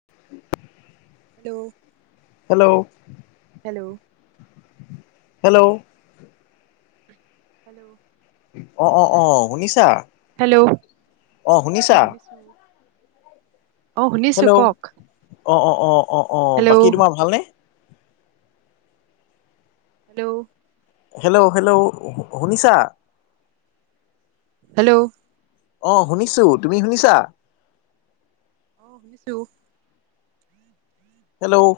[inaudible] Hello hello hello hello [inaudible] অ', অ, অ, শুনিছা? হেল্ল' অ', অ শুনিছা শুনিছো। অ', শুনিছো হেল্ল' কওক। অ', অ, অ, অ, অ, হেল্ল' বাকী তোমাৰ ভালনে? হেল্ল' হেল্ল' হেল্ল' শুনিছা? হেল্ল'। অ', শুনিছো তুমি শুনিছা? শুনিছো। হেল্ল'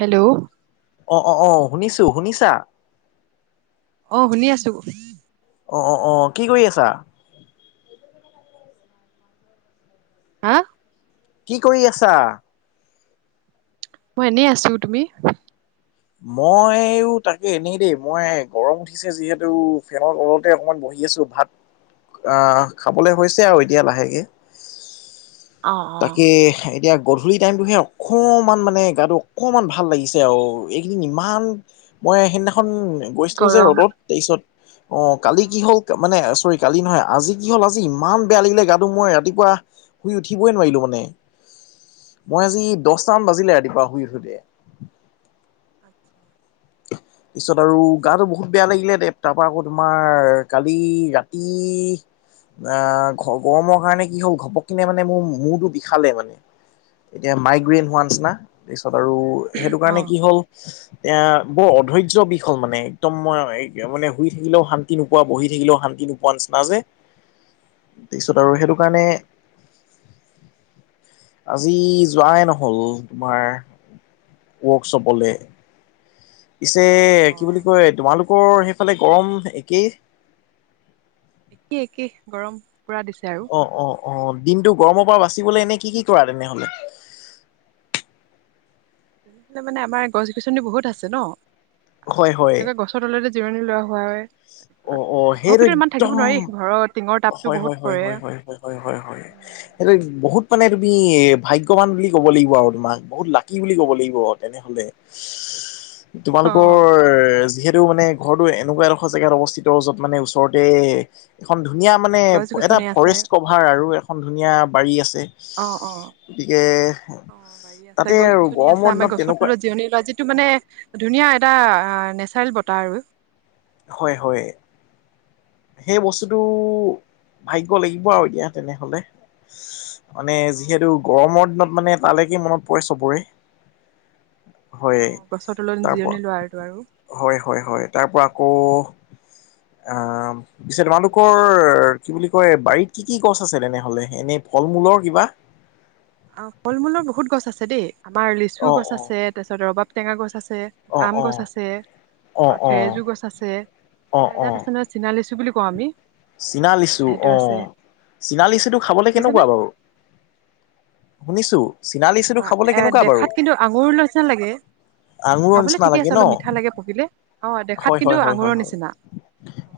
হেল্ল' অ', অ, অ, শুনিছো শুনিছা? অ', শুনি আছো। অ', অ, অ, কি কৰি আছা? হা? কি কৰি আছা? মই এনেই আছো, তুমি? মইও তাকে এনেই দেই মই গৰম উঠিছে যিহেতু ফেনৰ তলতে অকনমান বহি আছো ভাত, আহ খাবলে হৈছে আৰু এতিয়া লাহেকে অ অ তাকে এতিয়া গধূলি টাইমটোহে অকণমান মানে গাটো অকণমান ভাল লাগিছে আৰু এইকেইদিন ইমান। মই সেইদিনাখন গৈছিলোঁ যে গৰম ৰ'দত তেইছত। অ কালি কি হ'ল মানে। কালি নহয় আজি কি হ'ল আজি ইমান বেয়া লাগিলে গাটো মই ৰাতিপুৱা শুই উঠি। [unintelligible] মই আজি দচটা মান ব বাজিলে ৰাতিপুৱা শুই উঠোতে। [unintelligible] [unintelligible] পিছত আৰু গাটো বহুত বেয়া লাগিলে দে তাৰপা আকো তোমাৰ কালি ৰাতি আহ গৰমৰ কাৰণে কি হ'ল ঘপক কিনে মানে মোৰ মূৰটো বিষালে মানে। এতিয়া অ মাইগ্ৰেইন হোৱা নিচিনা, তাৰছত আৰু সেইটো অ কাৰণে কি হ'ল, এয়া বৰ অধৈৰ্য বিষ হল মানে একদম মই মানে শুই থাকিলেও শান্তি নোপোৱা বহি থাকিলেও শান্তি নোপোৱা নিচি [unintelligible] তাৰপিছত আৰু সেইটো অ কাৰণে আজি যোৱাই নহল তোমাৰ ৱৰ্কশ্বপলে। পিছে অ কি বুলি কয় তোমালোকৰ সেইফালে গৰম একেই? একে একে, গৰম পুৰা দিছে আৰু। অ অ অ দিনটো গৰমৰ পৰা বাচিবলৈ এনে উম কি কি কৰা তেনেহ'লে। তেনেহলে মানে আমাৰ গছ গছনি বহুত আছে ন। হয় হয় তেনেকে গছৰ তলতে জিৰণি লোৱা হোৱা হয়। [unintelligible] অ তাৰপিছত অ ঘৰৰ সেইটো ভিতৰত ইমান থাকিব একদম নোৱাৰি ঘৰৰ টিঙৰ তাপতো হয় বহুত হয় হয় পৰে হয় হয় উম সেইটো। বহুত মানে তুমি ভাগ্যৱান বুলি ক'ব লাগিব আৰু তোমাক বহুত লাকি বুলি ক'ব লাগিব তেনেহলে। অ তোমালোকৰ যিহেতু মানে ঘৰটো এনেকুৱা এড্। জেগাত অৱস্থিত য'ত মানে ওচৰতে এখন। ধুনীয়া মানে গছ এটা গছনি আছে ফৰেষ্ট কভাৰ আৰু এখন ধুনীয়া বাৰী আছে। অ অ গতিকে বাৰী আছে তাতে গছ আৰু গছনি আছে গৰমৰ আমাৰ দিনত গছৰ তেনেকুৱা তলত জিৰণি লোৱা যিটো মানে ধুনীয়া। এটা নেচাৰেল বতাহ আৰু হয় হয়। সেই বস্তুটো ভাগ্য লাগিব আৰু এতিয়া তেনেহলে। মানে অ যিহেতু গৰমৰ দিনত মানে তালৈকে মনত পৰে চবৰে। হয় অ গছৰ তলত তাৰপ জিৰণি লোৱা আৰু আৰু হয় হয় হয় তাৰ পৰা আকৌ। অহ। পিছে তোমালোকৰ কি বুলি কয় বাৰীত কি কি গছ আছিল তেনেহলে এনেই ফল মূলৰ কিবা। [unintelligible] অ ফল মূলৰ বহুত গছ আছে দেই আমাৰ লিচু অ গছ অ আছে তাৰপিছত ৰবাব টেঙা গছ আছে। আছে অ আম অ গছ আছে। অ আৰু থেৰেজো অ গছ আছে আৰু এজাত আছে নহয় চীনা লিচু বুলি কওঁ আমি। চিনা এ লিচু সেইটো অ আছে অ চিনা লিচুটো চীনালিচু খাবলৈ শুনিছেনে কেনেকুৱা বাৰু শুনিছো চীনা লিচুটো কেনেকুৱা খাবলৈ এ কেনেকুৱা বাৰু দেখাত কিন্তু আঙুল নিচিনা লাগে। আঙুৰৰ খাবলৈ নিচিনা ঠিকে লাগে আছে ন অলপ মিঠা লাগে পকিলে অ দেখাত হয় কিন্তু হয় হয় হয় আঙুৰৰ হয় নিচিনা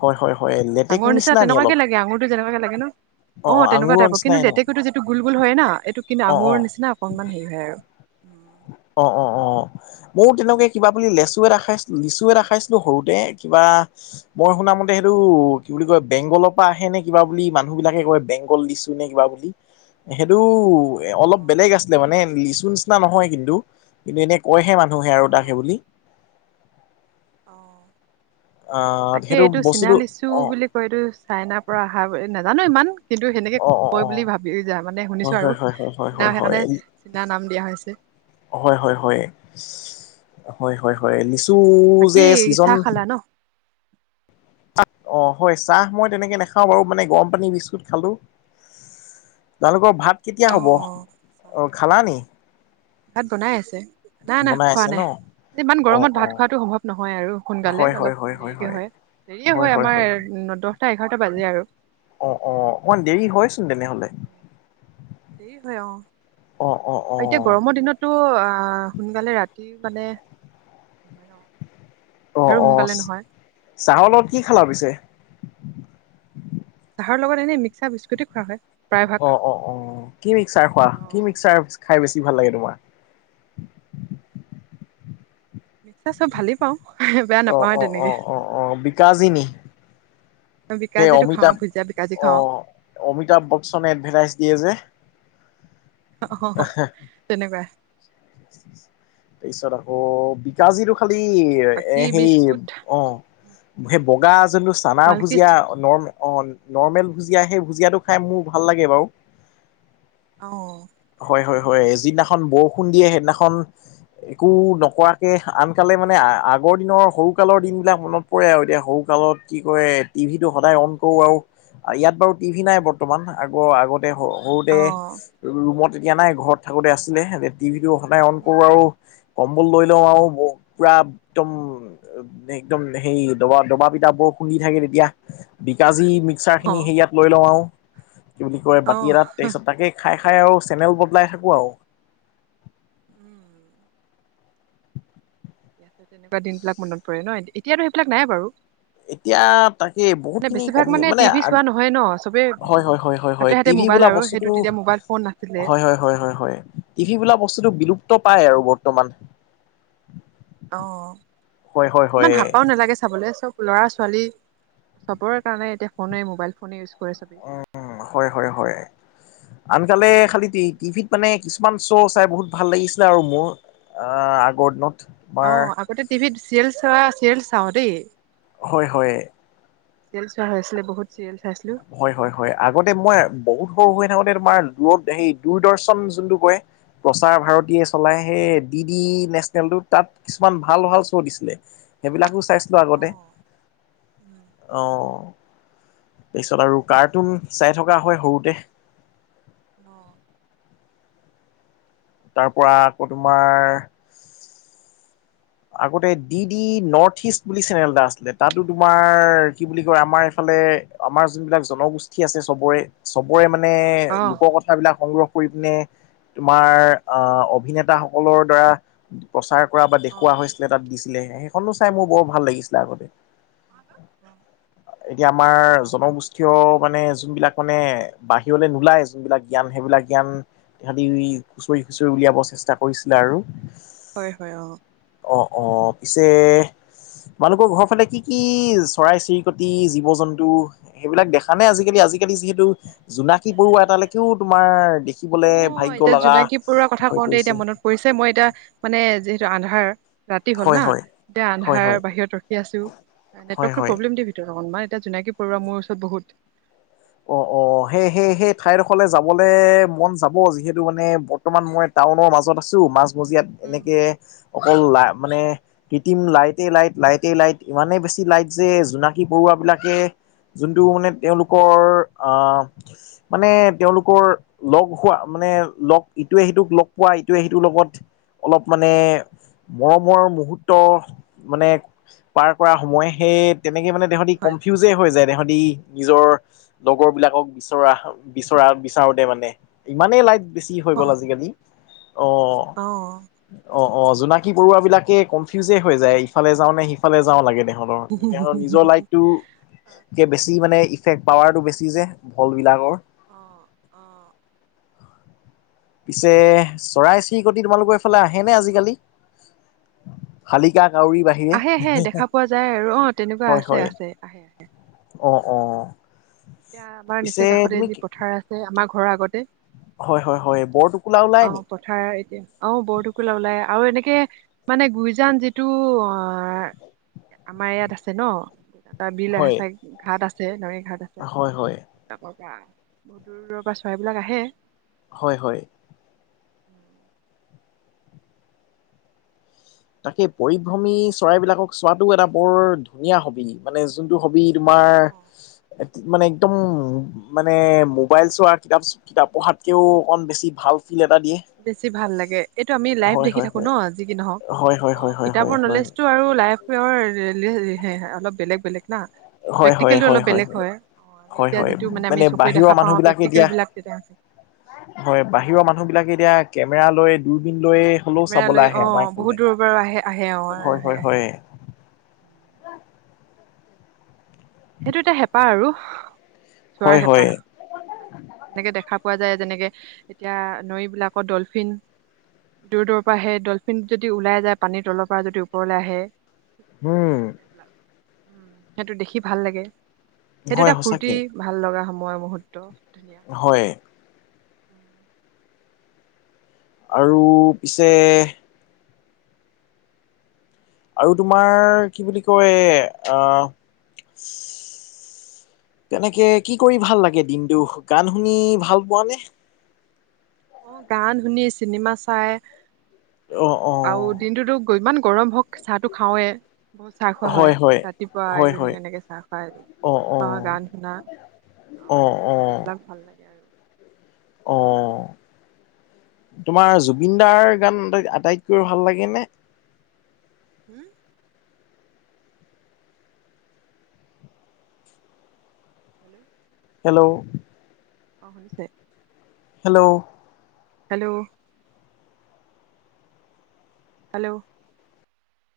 হয় হয় হয় লেটেকু। নিচা নিচিনা নি তেনেকুৱাকে অলপ লাগে আঙুৰটো যেনকাকে লাগে ন অ তেনেকুৱা আঙুৰৰ টাইপ কিন্তু নিচিনাই ন লেটেকুটো যিটো গুল গুল হয় না এইটো কিন্তু অ আঙুৰ নিচিনা। অকনমান হেৰি হয় আৰু অ অ অ অ ময়ো তেনেকে কিবা বুলি লেচু এটা খাইছিলো লিচু এটা খাইছিলো সৰুতে কিবা মই শুনা মতে সেইটো কি বুলি কয় বেংগলৰ পৰা আহে নে কিবা বুলি মানুহ বিলাকে কয়, বেংগল লিচু নে কিবা বুলি। সেইটো অলপ বেলেগ আছিলে মানে লিচু নিচিনা নহয়। কিন্তু এনে কয়হে মানুহে আৰু তাকে বুলি। অহ অ আহ তাকে সেইটো এইটো চীনা বস্তুটো লিচু বুলি কয়, এইটো চাইনাৰ পৰা অহা বুলি নাজানো ইমান কিন্তু। সেনেকে অ অ কয় বুলি ভাবি যা মানে অ শুনিছোঁ হয় আৰু, হয় হয় হয় চীনা হয় হয় হয় সেইকাৰণে চীনা নাম দিয়া হৈছে। হয় হয় হয় হয় হয় হয় লিচু বাকী যে ছিজন চাহ খালা ন অ হয় চাহ মই তেনেকে নাখাওঁ বাৰু, মানে গৰম পানী বিস্কুট খালো। তোমালোকৰ ভাত কেতিয়া অ হ'ব, অ অ চাহ খালা নি? ভাত বনাই আছে। নাই নাই বনাই খোৱা আছে ন? নাই ইমান অ গৰমত অ ভাত খোৱাাতটো সম্ভৱ নহয় আৰু, সোনকালে হয় হয় অলপ হয় দেৰিকে হয় দেৰিয়ে হয় আমাৰ দহটা এঘাৰটা বাজে আৰু। অ অ অন দেৰি হয়চোন তেনেহলে। দেৰি হয় অ, অ অ অ এতিয়া গৰমৰ দিনতো আহ সোনকালে ৰাতি মানে অ আন্ধাৰো অ সোনকালে নহয় চহৰলগত কি খালা পিছে? চাহৰলগত এনেই মিক্সাৰ বিস্কুটি খোৱা হয়। প্ৰায়ভাগ অ অ অ কি মিক্সাৰ খোৱা অ কি মিক্সাৰ খাই বেছি ভাল লাগে তোমাৰ? না, চব ভালেই পাওঁ। বেয়া অ নাপাওঁৱে অ অ তেনেকে অ অ বিকাজি নি? অ সেই বিকাজিটো খাওঁ অমিতাভ ভুজিয়া বিকাজি খাওঁ আহ, অমিতাভ বচ্চনে এডভাৰটাইজ দিয়ে যে। অহ তেনেকুৱা। তাৰপিছত আকৌ বিকাজিৰো খালি বাকী এ সেই বিস্কুট অ সেই বগা যোনটো চানা মালকিষ্ট ভুজিয়া নৰ্ম অ নৰ্মেল ভুজিয়া, সেই ভুজিয়াটো খাই মোৰ ভাল লাগে বাৰু। অ হয় হয় হয় যিদিনাখন বৰষুণ দিয়ে সেইদিনাখন একো নকৰাকে আনকালে মানে আগৰ দিনৰ সৰুকালৰ দিন বিলাক মনত পৰে আৰু, এতিয়া সৰুকাল তলত কি কৰে, টিভি টো সদায় অন কৰো আৰু ইয়াত বাৰু টিভি নাই বৰ্তমান আগৰ আগত সৰুতে অ ৰুমত এতিয়া নাই, ঘৰত থাকোতে আছিলে টিভি টো নাই অন উম কৰো আৰু কম্বল লৈ লওঁ আৰু, ম পুৰা একদম একদম হেই দবা দবা পিটা ব খুন্দি থাকে তেতিয়া বিকাজী মিক্সাৰখিনি অ', সেইয়াত লৈ লওঁ আৰু কি বুলি কয় বাতি অ', এটাত, তাৰপিছত তাকে খাই খাই আৰু চেনেল বদলাই থাকো আৰু উম তেনেকুৱা দিন বিলাক মনত পৰে ন, এতিয়াতো সেইবিলাক নাই বাৰু এতিয়া তাকে বহুত মানে খিনি বেছিভাগ কমি মানে টিভি চোৱা নহয় ন' চবেই হয় হয় হয় হয় হাতে হয়তি হাতে মোবাইল বোলা আৰু বস্তটো সেইটো তেতিয়া মোবাইল ফোন নাছিলে। হয় হয় হয় হয়, টিভি বোলা বস্তুটো বিলুপ্ত পাই আৰু ব বৰ্তমান অ হয় হয় ইমান হয় হাপাও নালাগে চাবলৈ চব ল'ৰা ছোৱালী চবৰ কাৰণে এতিয়া ফোনেই ম'বাইল ফোনেইউজ উ হয় হয় হয়, আনকালে খালি টিভিত মানে কিছু কিছুমান শ্ব' চাই বহুত ভাল লাগিছিলে আৰু মোৰ, অহ আগৰ দিনত। অ তোমাৰ আগতে টিভিত চিৰিয়েল চ চিৰিয়েল চাওঁ দেই হয় হয়। চিৰিয়েল চোৱা হৈছিল বহুত চিৰি হয় হয় হয় আগতে মই বহুত সৰু হৈ থাকোতে তোমাৰ [unintelligible] সেই দূৰদৰ্শন যোনটো কৰে প্ৰচাৰ ভাৰতীয়ে চলাই সেই ডি ডি নেশনেলটো তাত কিছুমান ভাল ভাল শ্বো দিছিলে, সেইবিলাকো চাইছ [unintelligible] আগতে অ', উম, অ', তাৰপিছত আৰু কাৰ্টুন চাই থকা হয় সৰুতে। [inaudible] তাৰপৰা আকৌ তোমাৰ আগতে ডি ডি নৰ্থ ইষ্ট বুলি চেনেল এটা আছিলে তাতো তোমাৰ কি বুলি কয় আমাৰ এইফালে আমাৰ যোনবিলাক জনগোষ্ঠী আছে চবৰে চবৰে মানে অ', অ', লোক কথাবিলাক সংগ্ৰহ তোমাৰ আ অভিনেতা সকলৰ দ্বাৰা প্ৰচাৰ কৰা। অ', খোৱা হৈছিলে তাত দিছিলে সেইখনো চাই মোৰ অ', বৰ ভাল লাগিছিলে আগতে এতিয়া আমাৰ আমাৰ জনগোষ্ঠীয় মানে যোনবিলাক মানে বাহিৰলে নোলায় যোনবিলাক জ্ঞান সেইবিলাক জ্ঞান সিহঁতি খুচৰি খুচৰি উলিয়াব চেষ্টা কৰিছিলে আৰু হয় হয় অ অ অ পিছে তোমালোকৰ ঘৰৰ ফালে কি কি চৰাই চিৰিকটি জীৱ জন্তু সেইবিলাক দেখা নে আজিকালি আজিকালি যিহেতু জোনাক কি পৰুৱা এটালৈকেও তোমাৰ অ দেখিবলে ভাগ্য এতিয়া লগা জোনাকী হৈ গৈছে। এটা মানে যিহেতু আন্ধাৰ। ৰাতি হল হয় না, হয় এতিয়া হয় হয় আন্ধাৰ বাহিৰত ৰখি আছো, হয় নেটৱৰ্কতটো হয় প্ৰব্লেম দিয়ে ভিতৰত। [unintelligible] অকণমান এতিয়া জোনাকি পৰুৱা মোৰ ওচৰত বহুত অ', অ', সেই সেই সেই ঠাইডোখৰলে যাবলে মন যাব যিহেতু মানে বৰ্তমান মই টাউনৰ মাজত আছো মাজ মজিয়াত উম এনেকে অকল লা মানে কৃত্ৰিম লাইটে লাইট লাইটে লাইট ইমানে বেছি লাইট যে জোনাকী পৰুৱা বু বিলাকে, যোনটো মানে তেওঁলোকৰ [unintelligible] আহ মানে তেওঁলোকৰ লগ হোৱা মানে লগ ইটোৱে সিটোক লগ পোৱা ইটোৱে সেইটোৰ লগত। অলপ মানে, মৰমৰ মুহূৰ্ত মানে, পাৰ কৰা সময় সে তেনেকে মানে তেহঁতি কনফিউজে হৈ যায় তেহঁতি নিজৰ লগৰ বিলাকক বিচৰা বিচৰা বিচাৰোতে মানে ইমানেই লাইট বেছি হৈ অ গ'ল আজিকালি, অ', অ', অ', জোনাকী পৰুৱাবিলাকে কনফিউজে হৈ যায় ইফালে যাওঁ নে সিফালে যাওঁ লাগে দে। ধৰণৰ তেতিয়া নিজৰ লাইটটোৰকে বেছি মানে ইফেক্ট পাৱাৰটো বেছ ছি যে ভল বিলাকৰ। অ', অ, পিছে চৰাই চিৰিকটি তোমালোকৰ এইফালে আহেনে আজিকালি? শালিকা। কাউৰীৰ বাহিৰে আহে আহে দেখা পোৱা যায় আৰু অ', তেনেকুৱা হয় আছে হয় আছে আহে। অ', অ, এতিয়া আমাৰ নিচে পিছে কাষতে তুমি যি কি পথাৰ আছে আমাৰ ঘৰৰ আগতেই হয় হয় হয় বৰটোকোলা ওলাই নি অ', পথাৰ এতিয়া অ', বৰ টোকুলা ওলাই আৰু এনে মানে, মানে গুইজান যিটো অ আ আমাৰ ইয়াত আছে ন এটা বিল সে হয় চাইড ঘাট আছে হয় হয় এয়া পা যা। বহুত দূৰ দূৰৰ পৰা চৰাইবিলাক আহে হয় হয় [inaudible] তাকে পৰিভ্ৰমী চৰাইবিলাকক চোৱাটো এটা বৰ ধুনীয়া হবি মানে যোনটো হবি তোমাৰ মানে একদম মানে মোবাইল চোৱা কিতাপ কিতাপ পঢ়াতকেও অকণ বেছি ভাল ফিল এটা দিয়ে বেছি ভাল লাগে এইটো আমি লাইফ হয় দেখি হয় থাকো ন হয় যি কি নহওঁক হয় হয় অ হয় কিতাপৰ হয় হয় নলেজটো আৰু লাইফৰ অলপ বেলেগ বেলেগ না হয় হয় হয় হয় প্ৰেক্টিকেলটো হয় অলপ বেলেগ হয়। আমি হয় এতিয়া হয় যিটো মানে আমি চকুৱে বাহিৰৰ দেখা মানুহ পাওঁ বিলাকে প্ৰেক্টিকেল এতিয়া বিলাক তেতিয়া হয় বাহিৰৰ মানুহ বিলাকে এতিয়া কেমেৰা লৈ দূৰ লৈ হ'লো কেমেৰা চাবলে লৈ অ আহে আমাৰ বহুত এইফালে দূৰৰ পৰা আহে আহে অ হয় আহে হয় আহে হয়ে [inaudible] সেইটো এটা হেঁপাহ আৰু চোৱাৰ হয় হয় হেঁপাহ, তেনেকে দেখা পোৱা যায়। যেনেকে এতিয়া নৈবিলাকত ডলফিন দূৰ দূৰৰ পৰা আহে ডলফিন যদি ওলাই যায় পানীৰ তলৰ পৰা যদি ওপৰলে আহে। হোম এইবিলাক উম সেইটো দেখি ভাল লাগে সেইটো হয় এটা ফুৰ্তি সঁচাকে ভাল লগা সময়ৰ মুহূৰ্ত। হয় [inaudible] আৰু পিছে আৰু তোমাৰ কি বুলি কয় আহ তেনেকে কি কৰি ভাল লাগে দিনটো গান শুনি ভাল পোৱা নে? অ গান শুনি চিনেমা চাই অ অ আৰু দিনটোতো ইমান গৰম হওঁক চাহটো খাওঁৱে। বহুত চাহ খোৱা হয় ৰাতিপুৱা হয় হয় ইভিনিং এনেকে চাহ খাই, অ অ চিনেমা গান শুনা [unintelligible] অ তেনেকুৱা বিলাক ভাল লাগে আৰু অঁ তোমাৰ জুবিন দাৰ গান আটাইতকৈ ভাল লাগে নে হোম হেল্ল' হেল্ল' অ শুনিছে হেল্ল' হেল্ল' হেল্ল'